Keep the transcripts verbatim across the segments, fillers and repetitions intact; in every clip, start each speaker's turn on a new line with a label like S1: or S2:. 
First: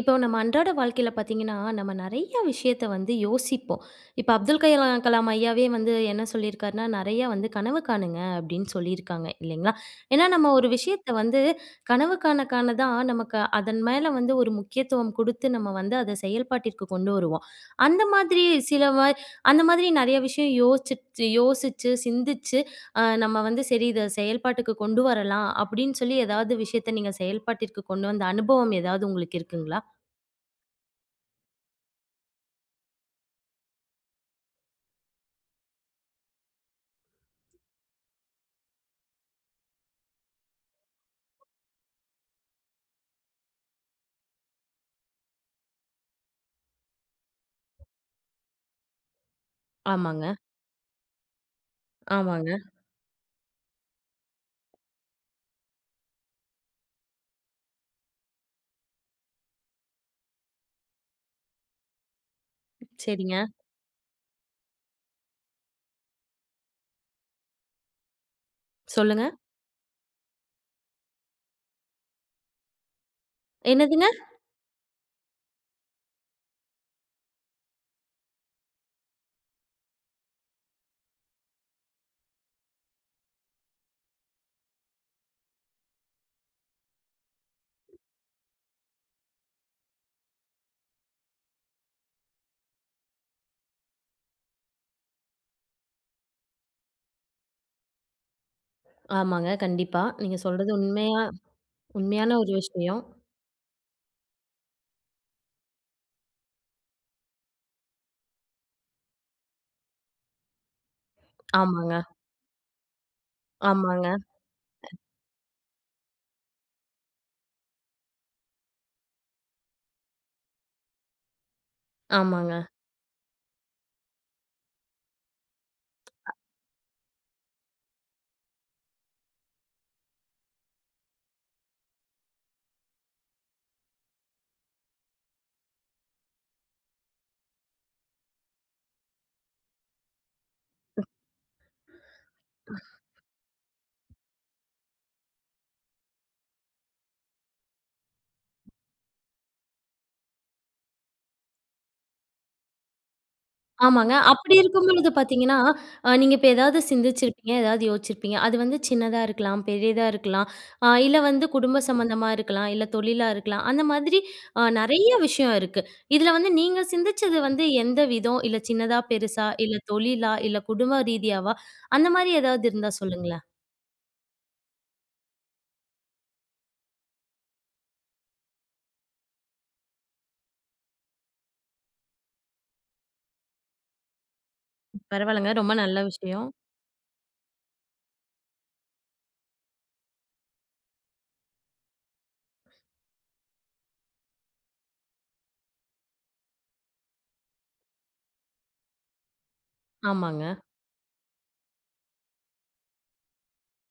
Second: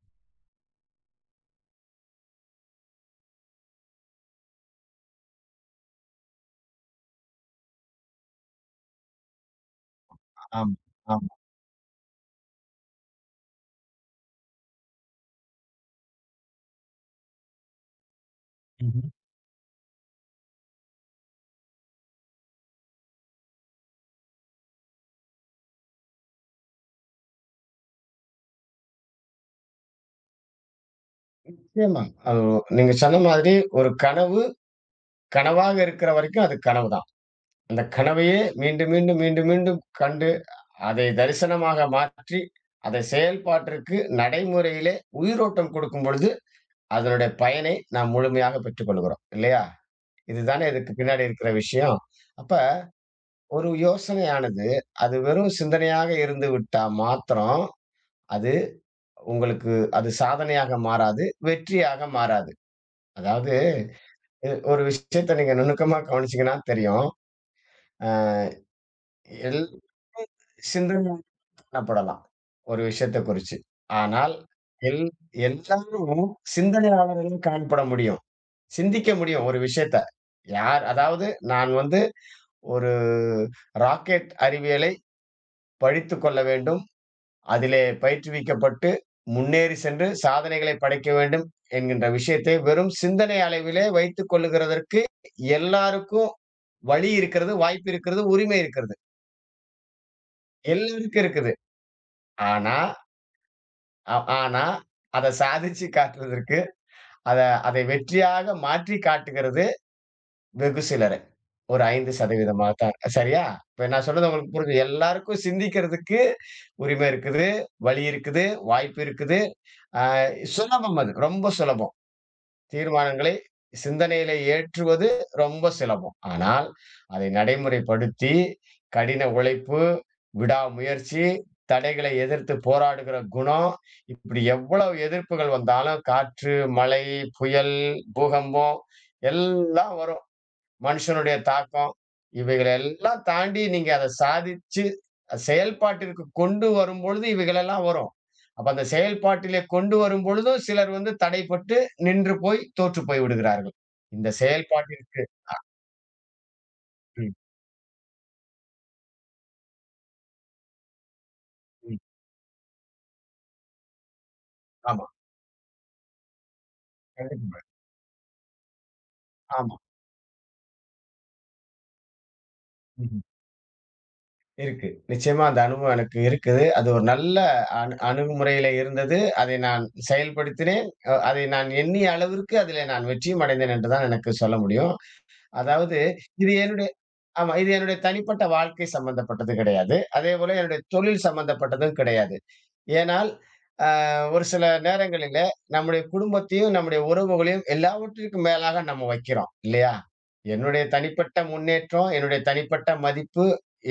S1: இப்போ நம்ம அன்றாட வாழ்க்கையில பார்த்தீங்கன்னா, நம்ம நெறைய விஷயத்த வந்து யோசிப்போம். இப்ப அப்துல் கலாம் கலாம் ஐயாவே வந்து என்ன சொல்லியிருக்காருன்னா, "நெறையா வந்து கனவு காணுங்க" அப்டின்னு சொல்லியிருக்காங்க இல்லைங்களா? ஏன்னா நம்ம ஒரு
S2: ஆமா,
S1: விஷயத்த
S2: ஆமா.
S1: வந்து கனவு காண காண தான் நமக்கு அதன் மேல வந்து ஒரு முக்கியத்துவம் குடுத்து நம்ம வந்து அத செயல்பாட்டிற்கு கொண்டு வருவோம். அந்த மாதிரி சில வ
S2: ம்ஹ்ம்.
S1: அந்த மாதிரி நெறைய விஷயம் யோசிச்சு யோசிச்சு, சிந்திச்சு அ நம்ம வந்து சரி இத செயல்பாட்டுக்கு கொண்டு வரலாம் அப்டின்னு சொல்லி ஏதாவது விஷயத்த நீங்க செயல்பாட்டிற்கு கொண்டு வந்த அனுபவம் ஏதாவது உங்களுக்கு இருக்குங்களா?
S2: நிச்சயமா. அது நீங்க சொன்ன மாதிரி ஒரு கனவு, கனவாக இருக்கிற வரைக்கும் அது கனவுதான். அந்த கனவையே மீண்டும், மீண்டும், மீண்டும், மீண்டும் கண்டு, அதை தரிசனமாக மாற்றி, அதை செயல்பாட்டிற்கு நடைமுறையிலே உயிரோட்டம் கொடுக்கும் பொழுது, அதனுடைய பயனை நாம் முழுமையாக பெற்றுக்கொள்கிறோம். இல்லையா?
S1: ஆமாங்க,
S2: இதுதானே இதுக்கு பின்னாடி இருக்கிற விஷயம்.
S1: ஆமாங்க.
S2: அப்ப ஒரு யோசனையானது, அது வெறும் சிந்தனையாக இருந்து விட்டா மாத்திரம், அது உங்களுக்கு அது சாதனையாக மாறாது, வெற்றியாக மாறாது.
S1: சரிங்க.
S2: அதாவது இது ஒரு விஷயத்த நீங்க நுணுக்கமா கவனிச்சீங்கன்னா தெரியும். அ
S1: சொல்லுங்க.
S2: எல் சிந்தனை காணப்படலாம். ஒரு விஷயத்த குறிச்சு.
S1: என்னதுங்க?
S2: ஆனால் எல் எல்லாரும் சிந்தனையாளர்களும் காணப்பட முடியும். சிந்திக்க முடியும் ஒரு விஷயத்த. யார் அதாவது நான் வந்து ஒரு ராக்கெட் அறிவியலை படித்துக் கொள்ள வேண்டும். அதிலே பயிற்றுவிக்கப்பட்டு முன்னேறி சென்று சாதனைகளை படைக்க வேண்டும் என்கின்ற விஷயத்தை வெறும் சிந்தனை அளவிலே வைத்துக் கொள்ளுகிறதற்கு எல்லாருக்கும் வழி இருக்கிறது, வாய்ப்பு இருக்கிறது, உரிமை இருக்கிறது.
S1: ஆமாங்க, கண்டிப்பா. நீங்க சொல்றது
S2: எல்லாருக்கும்
S1: உண்மையா
S2: இருக்குது.
S1: உண்மையான ஒரு
S2: ஆனா,
S1: விஷயம்.
S2: அ ஆனா அத சாதிச்சு காட்டுவதற்கு, அத அதை வெற்றியாக மாற்றி காட்டுகிறது வெகு சிலரு. ஒரு
S1: ஆமாங்க,
S2: ஐந்து சதவீதம் தான். சரியா? இப்ப நான்
S1: ஆமாங்க,
S2: சொல்றது உங்களுக்கு புரியுது. எல்லாருக்கும் சிந்திக்கிறதுக்கு உரிமை இருக்குது, வழி இருக்குது, வாய்ப்பு இருக்குது. அ சுலபம் அது. ரொம்ப சுலபம்.
S1: ஆமாங்க,
S2: தீர்மானங்களை சிந்தனையிலே ஏற்றுவது ரொம்ப சுலபம். ஆனால், அதை நடைமுறைப்படுத்தி, கடின உழைப்பு, விடாமுயற்சி, தடைகளை எதிர்த்து போராடுகிற குணம், இப்படி எவ்வளவு எதிர்ப்புகள் வந்தாலும், காற்று, மழை, புயல், பூகம்பம் எல்லாம் வரும். மனுஷனுடைய தாக்கம் இவைகளெல்லாம் தாண்டி நீங்க அத சாதிச்சு, செயல்பாட்டிற்கு கொண்டு வரும்பொழுது இவைகளெல்லாம் வரும். அப்ப அந்த செயல்பாட்டிலே கொண்டு வரும்பொழுதும் சிலர் வந்து தடைப்பட்டு நின்று போய் தோற்று போய் விடுகிறார்கள்.
S1: ஆமாங்க.
S2: இந்த
S1: அப்படி இருக்கும்பொழுது
S2: செயல்பாட்டிற்கு
S1: பார்த்தீங்கன்னா, அ நீங்க இப்ப ஏதாவது
S2: ம்,
S1: சிந்திச்சிருப்பீங்க, ஏதாவது யோசிச்சிருப்பீங்க. அது வந்து சின்னதா இருக்கலாம், பெரியதா இருக்கலாம், அ இல்ல வந்து குடும்ப
S2: ம்.
S1: சம்மந்தமா இருக்கலாம், இல்ல தொழிலா இருக்கலாம். அந்த மாதிரி அ
S2: ஆமா.
S1: நெறைய விஷயம் இருக்கு. இதுல வந்து நீங்க சிந்திச்சது
S2: கண்டிப்பா.
S1: வந்து எந்த விதம்? இல்ல சின்னதா, பெருசா,
S2: ஆமா.
S1: இல்ல தொழிலா, இல்ல குடும்ப ரீதியாவா? அந்த மாரி ஏதாவது இருந்தா
S2: ம்ஹ்ம்.
S1: சொல்லுங்களேன்?
S2: இருக்கு. நிச்சயமா அந்த அனுபவம் எனக்கு இருக்குது. அது ஒரு நல்ல அணு அணுகுமுறையில இருந்தது. அதை நான் செயல்படுத்தினேன். அ அதை நான் எண்ணிய அளவிற்கு அதிலே நான் வெற்றியும் அடைந்தேன் என்று தான் எனக்கு சொல்ல முடியும்.
S1: பரவால்லங்க. ரொம்ப
S2: அதாவது
S1: நல்ல விஷயம்.
S2: இது என்னுடைய ஆமா. இது என்னுடைய தனிப்பட்ட வாழ்க்கை சம்பந்தப்பட்டது கிடையாது. அதேபோல என்னுடைய தொழில் சம்பந்தப்பட்டதும் கிடையாது. ஏனால், அ ஒரு சில நேரங்களில நம்முடைய குடும்பத்தையும், நம்முடைய உறவுகளையும் எல்லாவற்றிற்கும் மேலாக நம்ம வைக்கிறோம். இல்லையா?
S1: ஆமாங்க,
S2: என்னுடைய தனிப்பட்ட முன்னேற்றம், என்னுடைய தனிப்பட்ட மதிப்பு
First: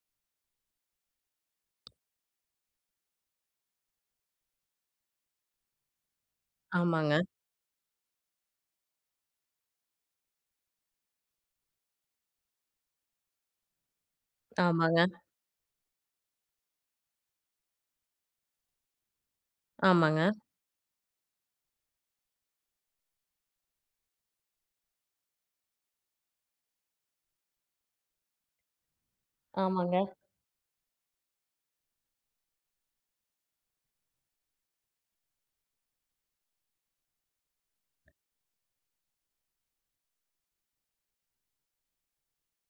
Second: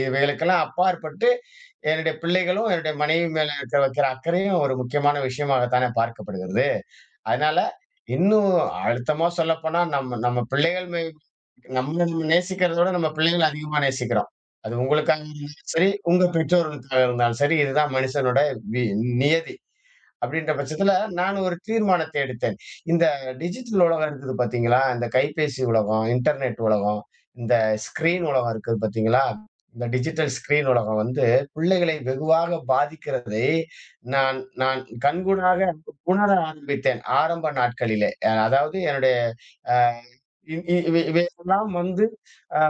S2: இவைகளுக்கெல்லாம் அப்பாற்பட்டு, என்னுடைய பிள்ளைகளும், என்னுடைய மனைவி மேல இருக்க வைக்கிற அக்கறையும் ஒரு முக்கியமான விஷயமாகத்தானே பார்க்கப்படுகிறது.
S1: ஆமாங்க,
S2: அதனால, இன்னும் அழுத்தமா சொல்லப்போனா, நம்ம நம்ம பிள்ளைகள் மே நம்மள நம்ம நேசிக்கிறத விட நம்ம பிள்ளைங்கள அதிகமா நேசிக்கிறோம். அது
S1: ஆமாங்க,
S2: உங்களுக்காக இருந்தாலும் சரி, உங்க பெற்றோர்களுக்காக இருந்தாலும் சரி, இதுதான் மனிஷனோட வி நியதி.
S1: ஆமாங்க,
S2: அப்படின்ற பட்சத்துல நான் ஒரு தீர்மானத்தை எடுத்தேன். இந்த டிஜிட்டல் உலகம் இருக்குது பாத்தீங்களா? இந்த கைபேசி உலகம், இன்டர்நெட் உலகம், இந்த ஸ்கிரீன் உலகம் இருக்குது பாத்தீங்களா? இந்த
S1: ஆமாங்க.
S2: டிஜிட்டல் ஸ்கிரீன் உலகம் வந்து பிள்ளைகளை வெகுவாக பாதிக்கிறதை நான் நான் கண்கூடாக உணர ஆரம்பித்தேன் ஆரம்ப நாட்களிலே. அஹ் அதாவது என்னுடைய அ இ இ இவை இவையெல்லாம் வந்து அ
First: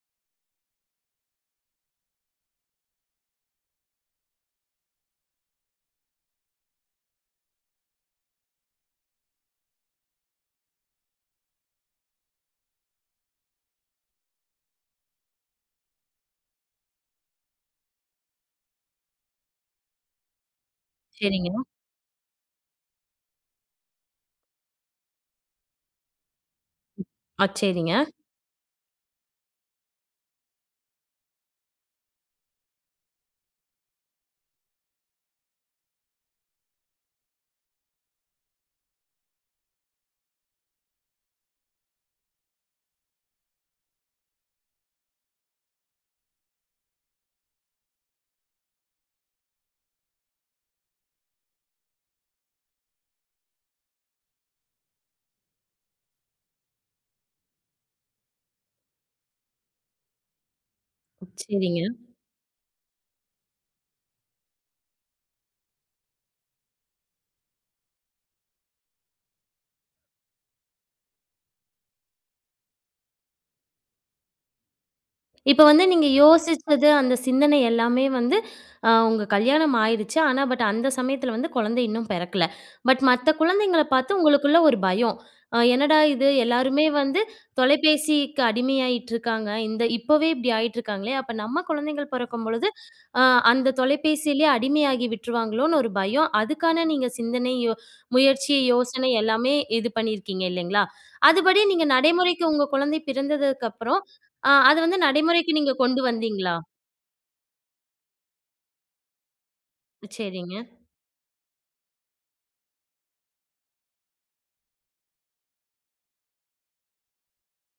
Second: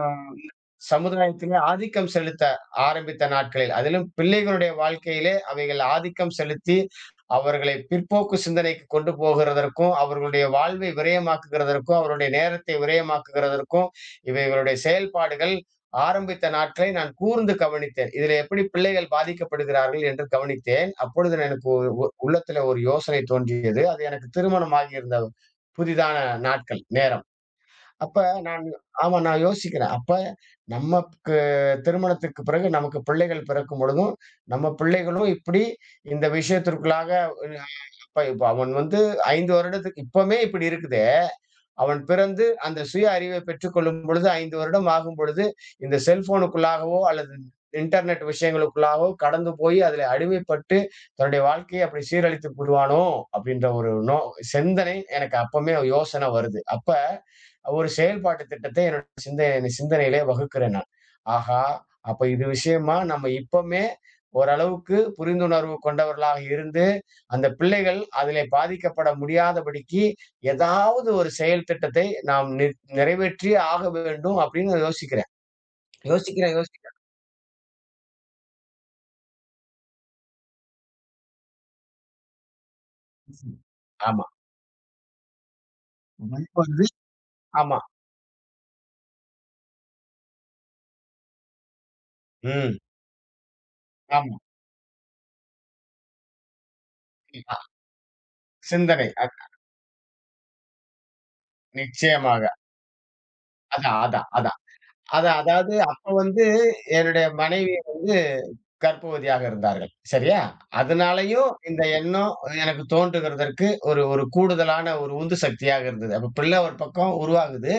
S2: சமுதாயத்திலே ஆதிக்கம் செலுத்த ஆரம்பித்த நாட்களில், அதிலும் பிள்ளைகளுடைய வாழ்க்கையிலே அவைகள் ஆதிக்கம் செலுத்தி, அவர்களை பிற்போக்கு சிந்தனைக்கு கொண்டு போகிறதற்கும், அவர்களுடைய வாழ்வை விரயமாக்குகிறதற்கும், அவருடைய நேரத்தை விரயமாக்குகிறதற்கும், இவைகளுடைய செயல்பாடுகள் ஆரம்பித்த நாட்களை நான் கூர்ந்து கவனித்தேன். இதில எப்படி பிள்ளைகள் பாதிக்கப்படுகிறார்கள் என்று கவனித்தேன். அப்பொழுது
S1: சரிங்க.
S2: எனக்கு ஒ ஒ உள்ளத்திலே ஒரு யோசனை தோன்றியது. அது எனக்கு திருமணமாகி இருந்த புதிதான நாட்கள், நேரம்.
S1: ஆ சரிங்க,
S2: அப்ப நான் ஆமா, நான் யோசிக்கிறேன். அப்ப நமக்கு திருமணத்துக்கு பிறகு நமக்கு பிள்ளைகள் பிறக்கும் பொழுதும், நம்ம பிள்ளைகளும் இப்படி இந்த விஷயத்திற்குள்ளாக அஹ் அப்ப இப்ப அவன் வந்து ஐந்து வருடத்துக்கு இப்பமே இப்படி இருக்குதே. அவன் பிறந்து அந்த சுய அறிவை பெற்றுக்கொள்ளும் பொழுது ஐந்து வருடம் ஆகும் பொழுது, இந்த செல்ஃபோனுக்குள்ளாகவோ அல்லது இன்டர்நெட் விஷயங்களுக்குள்ளாகவோ கடந்து போய் அதில அடிமைப்பட்டு தன்னுடைய வாழ்க்கையை அப்படி சீரழித்துக் விடுவானோ! அப்படின்ற ஒரு நோ சிந்தனை எனக்கு அப்பமே யோசனை வருது. அப்ப ஒரு செயல்பாட்டு திட்டத்தை என்னோட சிந்தனை சிந்தனையிலே வகுக்கிறேன் நான். ஆஹா!
S1: சரிங்க.
S2: அப்ப இது விஷயமா நம்ம இப்பமே ஓரளவுக்கு புரிந்துணர்வு கொண்டவர்களாக இருந்து, அந்த பிள்ளைகள் அதிலே பாதிக்கப்பட முடியாதபடிக்கு ஏதாவது ஒரு செயல் திட்டத்தை நாம் நி நிறைவேற்றியே ஆக வேண்டும் அப்படின்னு நான் யோசிக்கிறேன்.
S1: இப்ப வந்து நீங்க
S2: யோசிக்கிறேன்,
S1: யோசிச்சது,
S2: யோசிக்கிறேன்.
S1: அந்த சிந்தனை எல்லாமே வந்து அ உங்க கல்யாணம் ஆயிடுச்சு. ஆனா, பட் அந்த சமயத்துல வந்து குழந்தை இன்னும் பிறக்கல. பட் மத்த குழந்தைங்கள பார்த்து
S2: ஆமா.
S1: உங்களுக்குள்ள ஒரு பயம். அ என்னடா இது
S2: வருது.
S1: எல்லாருமே வந்து
S2: ஆமா.
S1: தொலைபேசிக்கு அடிமையாயிட்டுருக்காங்க. இந்த இப்பவே இப்படி ஆயிட்டுருக்காங்களே! அப்ப நம்ம குழந்தைகள் பிறக்கும்பொழுது,
S2: ம்.
S1: அ அந்த
S2: ஆமா.
S1: தொலைபேசியிலே அடிமையாகி விட்டுருவாங்களோன்னு ஒரு பயம். அதுக்கான நீங்க சிந்தனை,
S2: அ
S1: யோ முயற்சி,
S2: சிந்தனை.
S1: யோசனை
S2: அத்
S1: எல்லாமே இது பண்ணியிருக்கீங்க இல்லைங்களா? அதுபடி நீங்க
S2: நிச்சயமாக.
S1: நடைமுறைக்கு உங்க குழந்தை
S2: அதான்,
S1: பிறந்ததுக்கப்புறம்
S2: அதான்,
S1: ஆ
S2: அதான்.
S1: அது வந்து
S2: அதான்
S1: நடைமுறைக்கு நீங்க
S2: அதாவது
S1: கொண்டு
S2: அப்ப வந்து
S1: வந்தீங்களா?
S2: என்னுடைய மனைவி வந்து கர்ப்பவதியாக இருந்தார்கள். சரியா?
S1: சரிங்க.
S2: அதனாலயும் இந்த எண்ணம் எனக்கு தோன்றுகிறதற்கு ஒரு ஒரு கூடுதலான ஒரு உந்து சக்தியாக இருந்தது. அப்ப பிள்ளை ஒரு பக்கம் உருவாகுது.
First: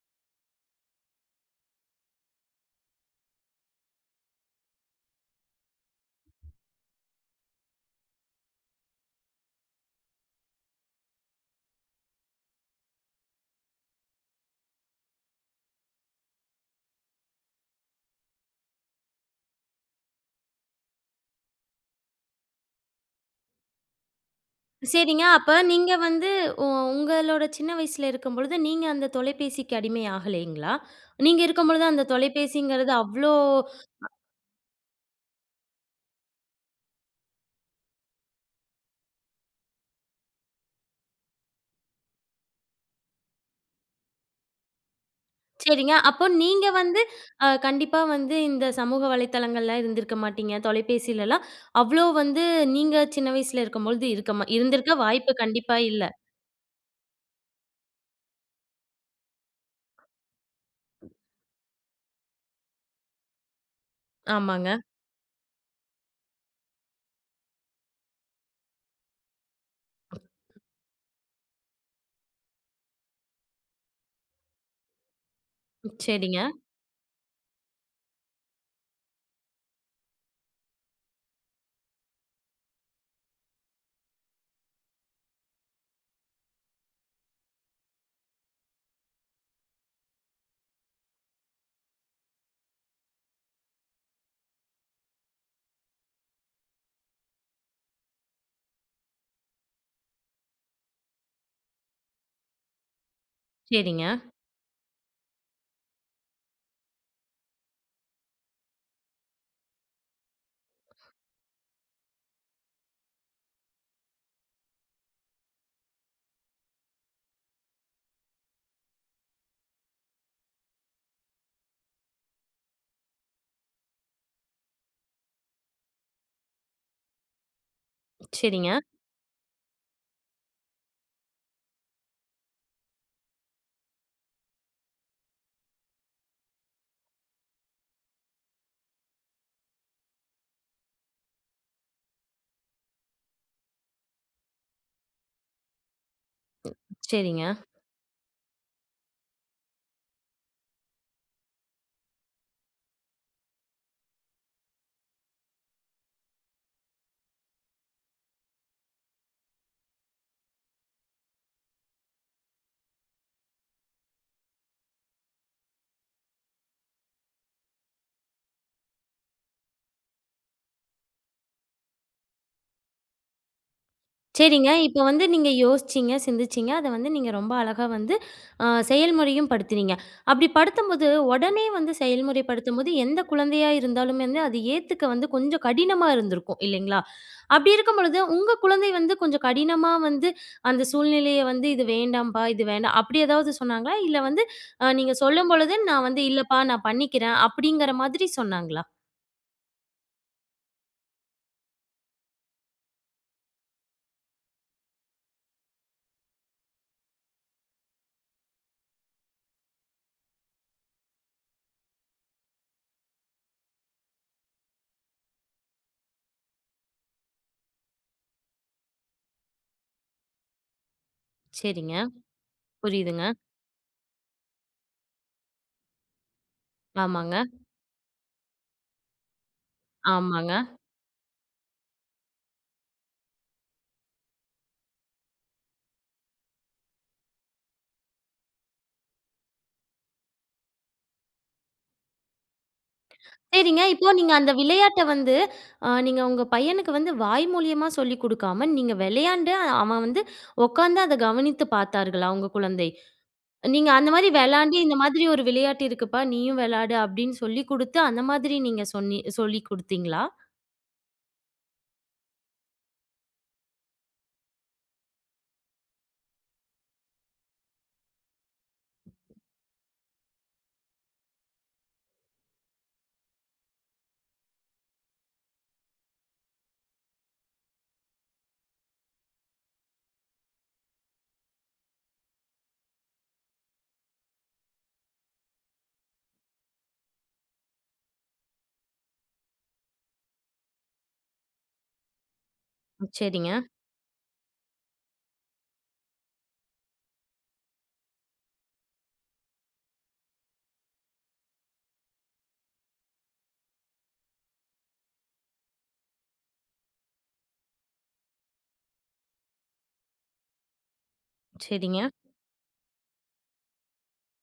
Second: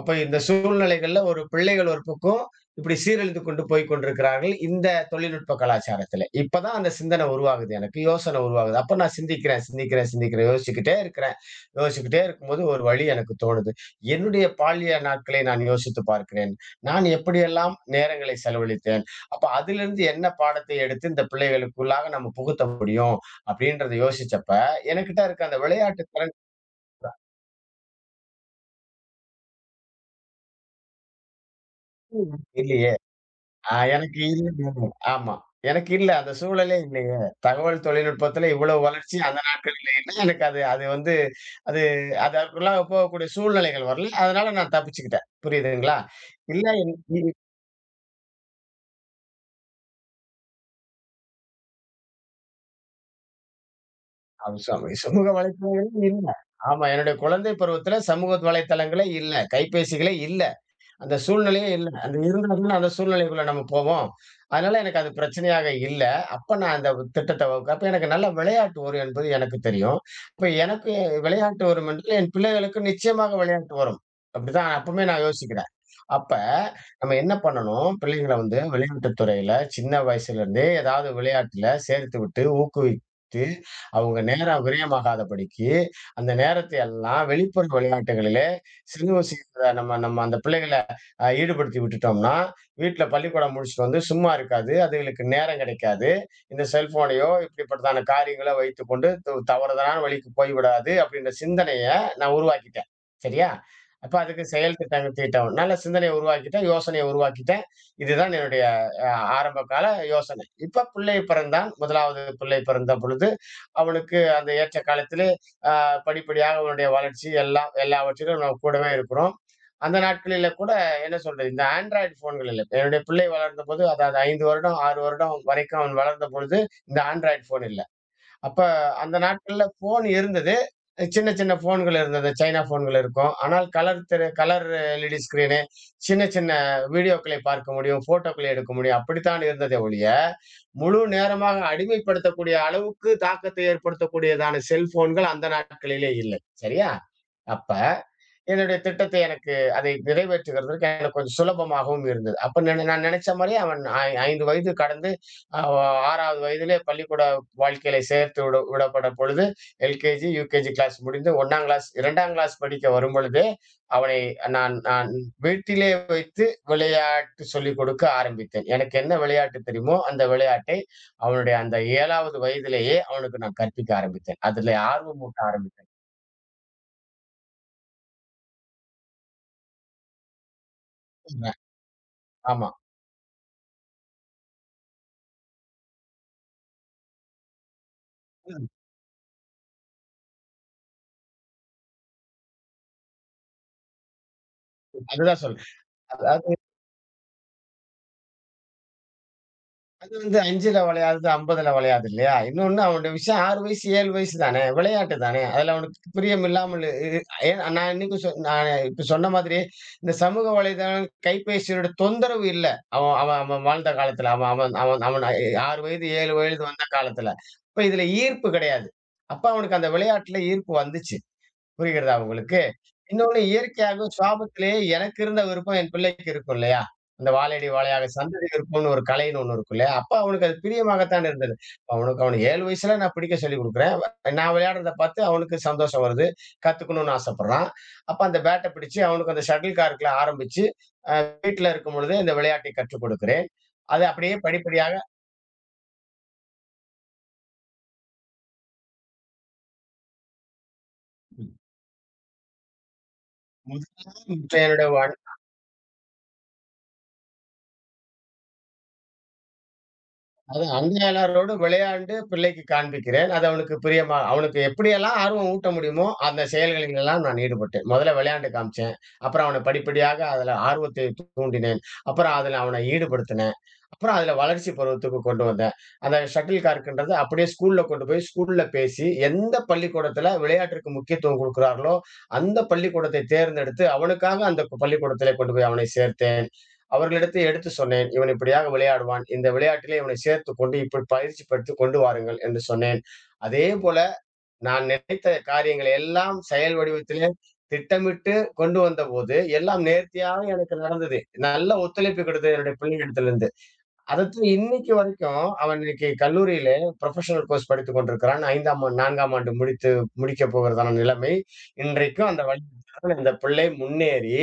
S2: அப்ப இந்த சூழ்நிலைகள்ல ஒரு பிள்ளைகள் ஒரு பக்கம் இப்படி சீரழிந்து கொண்டு போய் கொண்டிருக்கிறார்கள் இந்த தொழில்நுட்ப கலாச்சாரத்துல. இப்பதான் அந்த சிந்தனை உருவாகுது எனக்கு. யோசனை உருவாகுது. அப்ப நான் சிந்திக்கிறேன், சிந்திக்கிறேன், சிந்திக்கிறேன். யோசிச்சுக்கிட்டே இருக்கிறேன். யோசிச்சுக்கிட்டே இருக்கும்போது ஒரு வழி எனக்கு தோணுது. என்னுடைய பால்ய நாட்களை நான் யோசித்து பார்க்கிறேன். நான் எப்படியெல்லாம் நேரங்களை செலவழித்தேன். அப்ப அதிலிருந்து என்ன பாடத்தை எடுத்து இந்த பிள்ளைகளுக்குள்ளாக நம்ம புகுத்த முடியும் அப்படின்றத யோசிச்சப்ப, எனக்கிட்ட
S1: சரிங்க.
S2: இருக்க
S1: அப்ப
S2: அந்த
S1: நீங்க
S2: விளையாட்டு
S1: வந்து
S2: திறன்
S1: உ உங்களோட சின்ன வயசுல இருக்கும்பொழுது, நீங்க அந்த தொலைபேசிக்கு அடிமை ஆகலைங்களா? நீங்க இருக்கும்பொழுது அந்த
S2: இல்லையே!
S1: தொலைபேசிங்கிறது அவ்ளோ
S2: ஆ எனக்கு இல்ல. ஆமா. எனக்கு இல்ல. அந்த சூழலே இல்லையே. தகவல் தொழில்நுட்பத்துல இவ்வளவு வளர்ச்சி அந்த நாட்கள் இல்லைன்னா, எனக்கு அது அது வந்து அது அதற்குள்ள போகக்கூடிய சூழ்நிலைகள் வரல. அதனால நான் தப்பிச்சுக்கிட்டேன்.
S1: சரிங்க.
S2: புரியுதுங்களா?
S1: அப்போ
S2: இல்ல.
S1: நீங்க
S2: என்-
S1: வந்து
S2: இ-
S1: அ கண்டிப்பா வந்து இந்த சமூக வலைத்தளங்கள்ல இருந்திருக்க மாட்டீங்க. தொலைபேசிலலாம் அவ்ளோ வந்து நீங்க சின்ன வயசுல இருக்கும்பொழுது இருக்கமா
S2: அது சம-
S1: இருந்திருக்க
S2: சமூக
S1: வாய்ப்பு கண்டிப்பா இல்ல.
S2: வலைத்தளங்களும் இல்ல. ஆமா. என்னுடைய குழந்தை பருவத்துல சமூக வலைத்தளங்களே இல்ல. கைபேசிகளே இல்ல. அந்த சூழ்நிலையே இல்ல. அது இருந்தா தான அந்த சூழ்நிலைக்குள்ள நம்ம போவோம்.
S1: ஆமாங்க.
S2: அதனால எனக்கு அது பிரச்சனையாக இல்ல. அப்ப நான் அந்த திட்டத்த வகு அப்ப எனக்கு நல்லா விளையாட்டு வரும் என்பது எனக்கு தெரியும். அப்ப எனக்கு விளையாட்டு வரும் என்றால், என் பிள்ளைகளுக்கு நிச்சயமாக விளையாட்டு வரும். அப்படிதான் அப்பவுமே நான் யோசிக்கிறேன். அப்ப
S1: சரிங்க,
S2: நம்ம என்ன பண்ணணும், பிள்ளைங்கள வந்து விளையாட்டுத் துறையில சின்ன வயசுலேருந்தே ஏதாவது விளையாட்டுல சேர்த்து விட்டு, ஊக்குவித்து, அவங்க நேரம் விரயமாகாதபடிக்கு, அந்த நேரத்தை எல்லாம் வெளிப்புற விளையாட்டுகளிலே, சிறு வயசுல நம்ம நம்ம அந்த பிள்ளைகள அ ஈடுபடுத்தி விட்டுட்டோம்னா, வீட்ல பள்ளிக்கூடம் முடிச்சுட்டு வந்து சும்மா இருக்காது. அதுகளுக்கு நேரம் கிடைக்காது. இந்த செல்ஃபோனையோ, இப்படிப்பட்டதான காரியங்கள வைத்துக்கொண்டு த தவறுதலான வழிக்கு போய்விடாது அப்படின்ற சிந்தனைய நான் உருவாக்கிட்டேன். சரியா?
S1: சரிங்க,
S2: அப்ப அதுக்கு செயல் திட்டம் தீட்டம். நல்ல சிந்தனைய உருவாக்கிட்டேன், யோசனைய உருவாக்கிட்டேன். இதுதான் என்னுடைய அ ஆரம்ப கால யோசனை. இப்ப பிள்ளை பிறந்தான். முதலாவது பிள்ளை பிறந்த பொழுது, அவனுக்கு அந்த ஏற்ற காலத்திலே, அ படிப்படியாக அவனுடைய வளர்ச்சி எல்லாம் எல்லாவற்றிலும் நம்ம கூடவே இருக்கிறோம். அந்த நாட்களில கூட என்ன சொல்றது, இந்த ஆண்ட்ராய்டு ஃபோன்களில என்னுடைய பிள்ளை வளர்ந்தபோது, அதாவது ஐந்து வருடம், ஆறு வருடம் வரைக்கும் அவன் வளர்ந்தபொழுது, இந்த ஆண்ட்ராய்டு ஃபோன் இல்ல. அப்ப
S1: சரிங்க,
S2: அந்த நாட்கள்ல ஃபோன் இருந்தது. சின்ன சின்ன ஃபோன்கள் இருந்தது. சைனா ஃபோன்கள் இருக்கும். ஆனால் கலர் திரை கலர் எல்இடி ஸ்க்ரீனு, சின்ன சின்ன வீடியோக்களை பார்க்க முடியும், ஃபோட்டோக்களை எடுக்க முடியும். அப்படித்தான் இருந்ததே ஒழிய, முழு நேரமாக அடிமைப்படுத்தக்கூடிய அளவுக்கு தாக்கத்தை ஏற்படுத்தக்கூடியதான செல்ஃபோன்கள் அந்த நாட்களிலே இல்லை. சரியா?
S1: சரிங்க.
S2: அப்ப என்னுடைய திட்டத்தை எனக்கு அதை நிறைவேற்றுகிறதற்கு எனக்கு கொஞ்சம் சுலபமாகவும் இருந்தது. அப்ப நென நான் நினைச்ச மாரியே அவன் ஐ ஐந்து வயது கடந்து அ ஆறாவது வயதிலே பள்ளிக்கூட வாழ்க்கையில சேர்த்து விட விடப்பட பொழுது, எல்கேஜி, யுகேஜி கிளாஸ் முடிந்து முதலாம் கிளாஸ் இரண்டாம் கிளாஸ் படிக்க வரும்பொழுதே, அவனை நான் நான் வீட்டிலே வைத்து விளையாட்டு சொல்லிக் கொடுக்க ஆரம்பித்தேன். எனக்கு என்ன விளையாட்டு தெரியுமோ, அந்த விளையாட்டை அவனுடைய அந்த ஏழாவது வயதிலேயே அவனுக்கு நான் கற்பிக்க ஆரம்பித்தேன்.
S1: சரிங்க.
S2: அதிலே
S1: இப்ப வந்து
S2: ஆர்வமூட்ட
S1: நீங்க
S2: ஆரம்பித்தேன்.
S1: யோசிச்சீங்க, சிந்திச்சீங்க. அத வந்து நீங்க ரொம்ப அழகா வந்து அ செயல்முறையும் படுத்தினீங்க. அப்படி படுத்தும்போது, உடனே வந்து
S2: ஆமா.
S1: செயல்முறைப்படுத்தும்போது, எந்த குழந்தையா இருந்தாலும் வந்து அது ஏத்துக்க வந்து கொஞ்சம் கடினமா இருந்திருக்கும் இல்லைங்களா? அப்படி இருக்கும் பொழுது, உங்க குழந்தை வந்து கொஞ்சம் கடினமா வந்து அந்த சூழ்நிலைய வந்து, "இது வேண்டாம்ப்பா, இது வேண்டாம்." அப்படி ஏதாவது சொன்னாங்களா? இல்ல வந்து அ நீங்க
S2: அதுதான் சொல்றேன்.
S1: சொல்லும்பொழுது, "நான் வந்து
S2: அதாவது
S1: இல்லப்பா நான் பண்ணிக்கிறேன்." அப்படிங்கிற மாதிரி சொன்னாங்களா?
S2: அது வந்து ஐந்தில் விளையாதது ஐம்பதில் விளையாது இல்லையா? இன்னொன்னு அவனுடைய விஷயம் ஆறு வயசு, ஏழு வயசு தானே! விளையாட்டு தானே! அதுல அவனுக்கு பிரியம் இல்லாமல் இ ஏ நான் இன்னைக்கும் சொ நான் இப்ப சொன்ன மாதிரி இந்த சமூக வலைதளம், கைபேசியோட தொந்தரவு இல்ல. அவன் அவன் அவன் வாழ்ந்த காலத்துல. அவன் அவன் அவன் அவன் ஆறு வயது, ஏழு வயது வந்த காலத்துல. அப்ப இதுல ஈர்ப்பு கிடையாது. அப்ப அவனுக்கு அந்த விளையாட்டுல ஈர்ப்பு வந்துச்சு.
S1: சரிங்க.
S2: புரிகிறதா உங்களுக்கு?
S1: புரியுதுங்க.
S2: இன்னொன்னு இயற்கையாகவே சுவாபத்திலேயே எனக்கு இருந்த விருப்பம் என் பிள்ளைக்கு இருக்கும் இல்லையா? அந்த
S1: ஆமாங்க,
S2: "வாழையடி வாழையாக சந்ததி விருப்பம்னு" ஒரு கலைன்னு ஒண்ணு இருக்கும் இல்லையா? அப்ப அவனுக்கு அது
S1: ஆமாங்க.
S2: பிரியமாகத்தான் இருந்தது. அவனுக்கு அவன ஏழு வயசுல நான் பிடிக்க சொல்லிக் குடுக்குறேன். நான் விளையாடுறத பார்த்து அவனுக்கு சந்தோஷம் வருது. கத்துக்கணும்னு ஆசைப்படுறான். அப்ப அந்த பேட்ட பிடிச்சு அவனுக்கு அந்த ஷட்டில் கார்க்ல ஆரம்பிச்சு, அ வீட்ல இருக்கும் பொழுதே இந்த விளையாட்டை கற்றுக் கொடுக்கிறேன்.
S1: சரிங்க.
S2: அது
S1: இப்போ நீங்க
S2: அப்படியே
S1: அந்த
S2: படிப்படியாக
S1: விளையாட்ட வந்து, அ நீங்க உங்க பையனுக்கு வந்து வாய் மூலியமா சொல்லிக் குடுக்காம, நீங்க விளையாண்டு அவன் வந்து உட்கார்ந்து அத கவனித்து பார்த்தார்களா உங்க குழந்தை? நீங்க அந்த
S2: முதல்ல
S1: மாரி விளையாண்டு,
S2: என்னுடைய
S1: "இந்த மாதிரி ஒரு விளையாட்டு இருக்குப்பா, நீயும் விளையாடு" அப்படின்னு சொல்லிக் குடுத்து, அந்த மாதிரி நீங்க சொன்னி சொல்லிக் குடுத்தீங்களா?
S2: அது அங்கையாளரோடு விளையாண்டு பிள்ளைக்குக் காண்பிக்கிறேன். அது அவனுக்கு பிரியமா அவனுக்கு எப்படியெல்லாம் ஆர்வம் ஊட்ட முடியுமோ, அந்த செயல்களில் எல்லாம் நான் ஈடுபட்டேன். முதல்ல விளையாண்டு காமிச்சேன். அப்புறம் அவன படிப்படியாக அதுல ஆர்வத்தைத் தூண்டினேன். அப்புறம் அதுல அவன ஈடுபடுத்தினேன். அப்புறம் அதுல வளர்ச்சி பருவத்துக்கு கொண்டு வந்தேன். அந்த ஷட்டில் கார்க்ன்றது அப்படியே ஸ்கூல்ல கொண்டு போய் ஸ்கூல்ல பேசி, எந்த பள்ளிக்கூடத்துல விளையாட்டிற்கு முக்கியத்துவம் குடுக்கிறார்களோ, அந்த பள்ளிக்கூடத்தை தேர்ந்தெடுத்து அவனுக்காக அந்த பள்ளிக்கூடத்திலே கொண்டு போய் அவனை சேர்த்தேன். அவர்களிடத்தில் எடுத்து சொன்னேன். "இவன் இப்படியாக விளையாடுவான். இந்த விளையாட்டிலே இவனை சேர்த்துக் கொண்டு இப்படி பயிற்சி படுத்திக் கொண்டு வாருங்கள்" என்று சொன்னேன்.
S1: சரிங்க,
S2: அதேபோல நான் நினைத்த காரியங்களை எல்லாம் செயல் வடிவத்திலே திட்டமிட்டு கொண்டு வந்தபோது, எல்லாம் நேர்த்தியாக எனக்கு நடந்தது. நல்ல ஒத்துழைப்பு கிடைத்தது என்னுடைய பிள்ளைகளிடத்திலிருந்து. அதைத்தான் இன்னைக்கு வரைக்கும் அவன் இன்னைக்கு கல்லூரியிலே ப்ரொஃபஷனல் கோர்ஸ் படித்துக் கொண்டிருக்கிறான். 5ஆம் ஆண்டு நான்காம் ஆண்டு முடித்து முடிக்கப் போகிறதான நிலைமை.
S1: சரிங்க.
S2: இன்றைக்கும் அந்த வழியில் இந்த பிள்ளை முன்னேறி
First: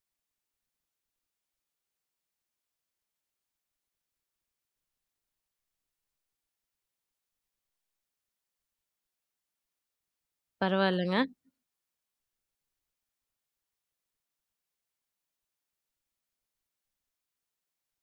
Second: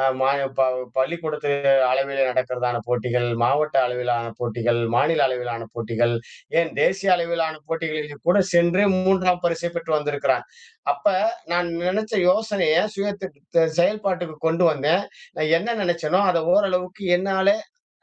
S2: அ மா ப பள்ளிக்கூடத்து அளவிலே நடக்கிறதான போட்டிகள், மாவட்ட அளவிலான போட்டிகள், மாநில அளவிலான போட்டிகள், ஏன் தேசிய அளவிலான போட்டிகளில் கூட சென்று மூன்றாம் பரிசை பெற்று வந்திருக்கிறான். அப்ப
S1: பரவாயில்லங்க.
S2: நான் நினைச்ச யோசனைய சுய திட்ட செயல்பாட்டுக்கு கொண்டு வந்தேன். நான் என்ன நினைச்சேனோ, அதை ஓரளவுக்கு என்னால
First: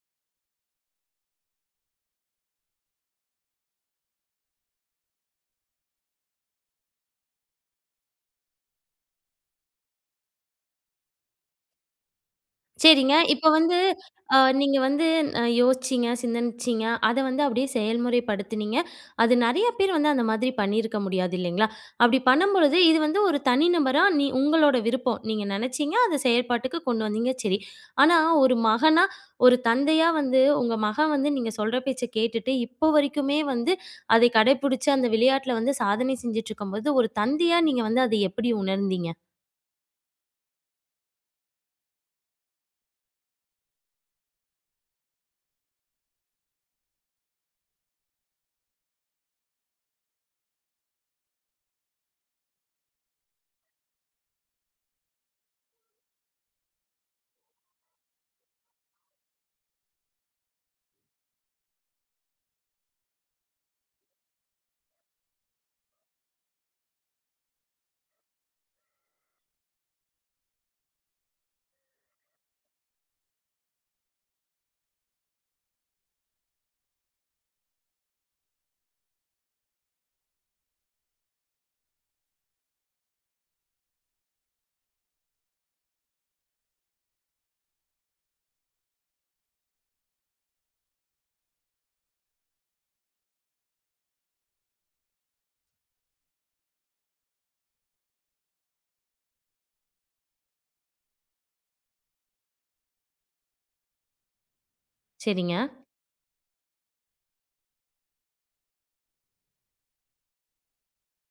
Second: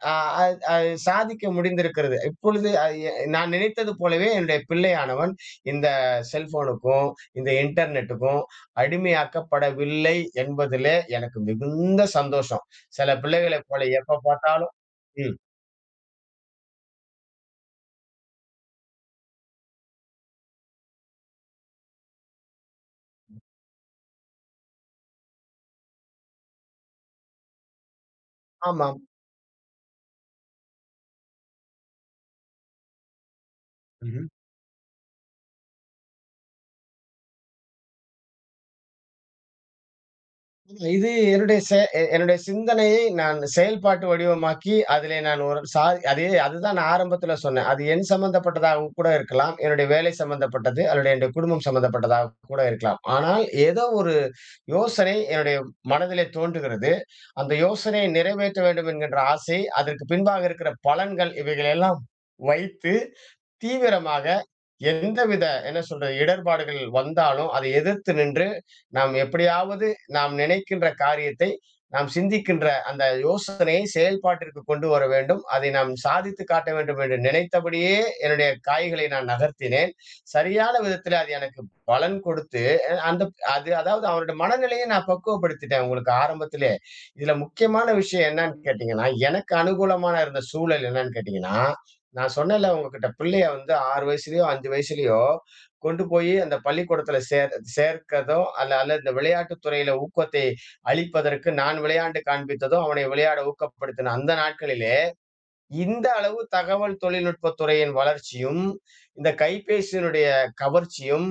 S2: ஆஹ் அ அது அது சாதிக்க முடிந்திருக்கிறது. இப்பொழுது அது எ நான் நினைத்தது போலவே என்னுடைய பிள்ளையானவன் இந்த செல்ஃபோனுக்கும், இந்த இன்டர்நெட்டுக்கும் அடிமையாக்கப்படவில்லை என்பதிலே எனக்கு மிகுந்த சந்தோஷம்.
S1: சரிங்க.
S2: சில
S1: இப்ப
S2: பிள்ளைகளைப்
S1: வந்து
S2: போல எப்ப
S1: அ
S2: பார்த்தாலும்
S1: நீங்க வந்து
S2: ம்.
S1: அ யோசிச்சீங்க, சிந்தனிச்சீங்க. அத வந்து அப்படியே செயல்முறைப்படுத்துனீங்க. அது நெறைய பேர் வந்து அந்த மாதிரி பண்ணியிருக்க முடியாது இல்லைங்களா? அப்படி பண்ணும்பொழுது இது வந்து ஒரு தனிநபரா நீ உங்களோட விருப்பம். நீங்க நெனச்சீங்க, அத செயல்பாட்டுக்கு கொண்டு வந்தீங்க சரி. ஆனா ஒரு
S2: ஆமாம்.
S1: மகனா, ஒரு தந்தையா வந்து உங்க மகன் வந்து நீங்க சொல்ற பேச்ச கேட்டுட்டு, இப்போ வரைக்குமே வந்து
S2: ம்ஹ்ம்.
S1: அதை கடைபிடிச்சு அந்த விளையாட்டுல வந்து சாதனை செஞ்சுட்டு இருக்கும்போது, ஒரு தந்தையா நீங்க வந்து அதை எப்படி உணர்ந்தீங்க?
S2: இது என்னுடைய செ எ என்னுடைய சிந்தனையை நான் செயல்பாட்டு வடிவமாக்கி, அதிலே நான் ஒரு சா அதே அதுதான் நான் ஆரம்பத்தில சொன்னேன். அது என் சம்மந்தப்பட்டதாக கூட இருக்கலாம். என்னுடைய வேலை சம்மந்தப்பட்டது, அல்லது என்னுடைய குடும்பம் சம்மந்தப்பட்டதாக கூட இருக்கலாம். ஆனால் ஏதோ ஒரு யோசனை என்னுடைய மனதிலே தோன்றுகிறது. அந்த யோசனையை நிறைவேற்ற வேண்டும் என்கின்ற ஆசை, அதற்கு பின்பாக இருக்கிற பலன்கள் இவைகளெல்லாம் வைத்து தீவிரமாக எந்தவித என்ன சொல்றது இடர்பாடுகள் வந்தாலும் அதை எதிர்த்து நின்று நாம் எப்படியாவது நாம் நினைக்கின்ற காரியத்தை நாம் சிந்திக்கின்ற அந்த யோசனையை செயல்பாட்டிற்கு கொண்டு வர வேண்டும் அதை நாம் சாதித்து காட்ட வேண்டும் என்று நினைத்தபடியே என்னுடைய காய்களை நான் நகர்த்தினேன் சரியான விதத்துல அது எனக்கு பலன் கொடுத்து அஹ் அந்த அது அதாவது அவருடைய மனநிலையை நான் பக்குவப்படுத்திட்டேன் உங்களுக்கு ஆரம்பத்திலே இதுல முக்கியமான விஷயம் என்னன்னு கேட்டீங்கன்னா எனக்கு அனுகூலமான இருந்த சூழல் என்னன்னு கேட்டீங்கன்னா நான் சொன்னேன்ல உங்ககிட்ட பிள்ளைய வந்து ஆறு வயசுலயோ, ஐந்து வயசுலயோ கொண்டு போயி அந்த பள்ளிக்கூடத்துல சேர் சேர்க்கதோ, அல்ல அல்ல இந்த விளையாட்டுத் துறையில ஊக்கத்தை அளிப்பதற்கு நான் விளையாண்டு காண்பித்ததோ, அவனை விளையாட ஊக்கப்படுத்தின அந்த நாட்களிலே,
S1: சரிங்க.
S2: இந்த அளவு தகவல் தொழில்நுட்பத் துறையின் வளர்ச்சியும், இந்த கைபேசியினுடைய கவர்ச்சியும்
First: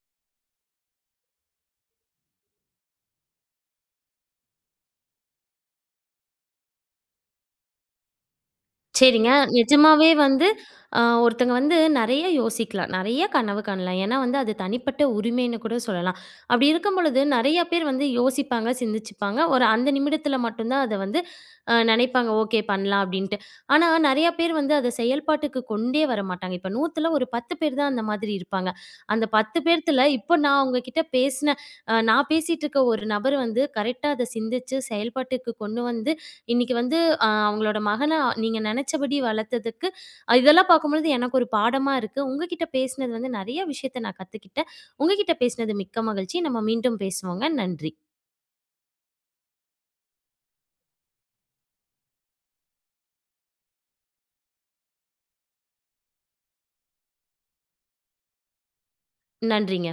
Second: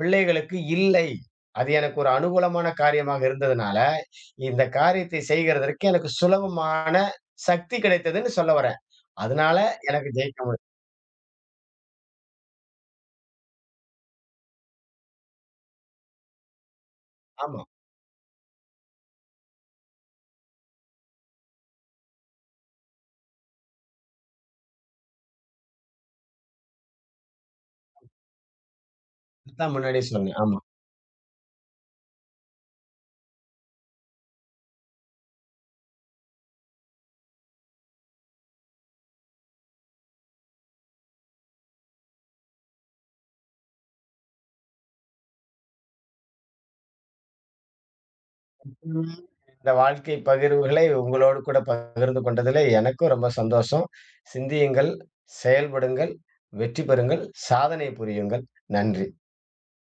S2: பிள்ளைகளுக்கு இல்லை. அது எனக்கு ஒரு அனுகூலமான காரியமாக இருந்ததுனால, இந்த காரியத்தை செய்கிறதற்கு எனக்கு சுலபமான சக்தி கிடைத்ததுன்னு சொல்ல வரேன்.
S1: சரிங்க.
S2: அதனால எனக்கு
S1: நிஜமாவே
S2: ஜெயிக்க
S1: வந்து
S2: முடியும்.
S1: அ ஒருத்தங்க வந்து நெறைய யோசிக்கலாம். நெறைய கனவு காணலாம். ஏன்னா வந்து அது தனிப்பட்ட உரிமைன்னு கூட சொல்லலாம். அப்படி இருக்கும் பொழுது
S2: ஆமா.
S1: நெறைய பேர் வந்து யோசிப்பாங்க, சிந்திச்சுப்பாங்க. ஒரு அந்த நிமிடத்தில மட்டும் தான் அத வந்து அ நெனைப்பாங்க. ஓகே பண்ணலாம் அப்படின்ட்டு. ஆனா நெறைய பேர் வந்து அத செயல்பாட்டுக்கு கொண்டே வரமாட்டாங்க. இப்ப நூறுல ஒரு பத்து பேர் தான் அந்த மாதிரி இருப்பாங்க. அந்த பத்து
S2: அதான் முன்னாடியே
S1: பேத்துல
S2: சொன்னேன்.
S1: இப்போ
S2: ஆமா.
S1: நான் உங்ககிட்ட பேசின அ நான் பேசிட்டு இருக்க ஒரு நபர் வந்து கரெக்ட்டா அத சிந்திச்சு செயல்பாட்டுக்கு கொண்டு வந்து, இன்னைக்கு வந்து அ அவங்களோட மகன நீங்க நெனச்சபடி வளர்த்ததுக்கு, அஹ் இதெல்லாம் பார்க்கும்பொழுது எனக்கு ஒரு பாடமா இருக்கு. உங்ககிட்ட பேசினது வந்து நெறைய விஷயத்த நான் கத்துக்கிட்டேன். உங்ககிட்ட பேசினது மிக்க மகிழ்ச்சி. நம்ம மீண்டும் பேசுவோங்க. நன்றி.
S2: ம். இந்த வாழ்க்கை பகிர்வுகளை உங்களோடு கூட பகிர்ந்து கொண்டதிலே எனக்கும் ரொம்ப சந்தோஷம். சிந்தியுங்கள், செயல்படுங்கள், வெற்றி பெறுங்கள், சாதனை புரியுங்கள். நன்றி.
S1: நன்றிங்க.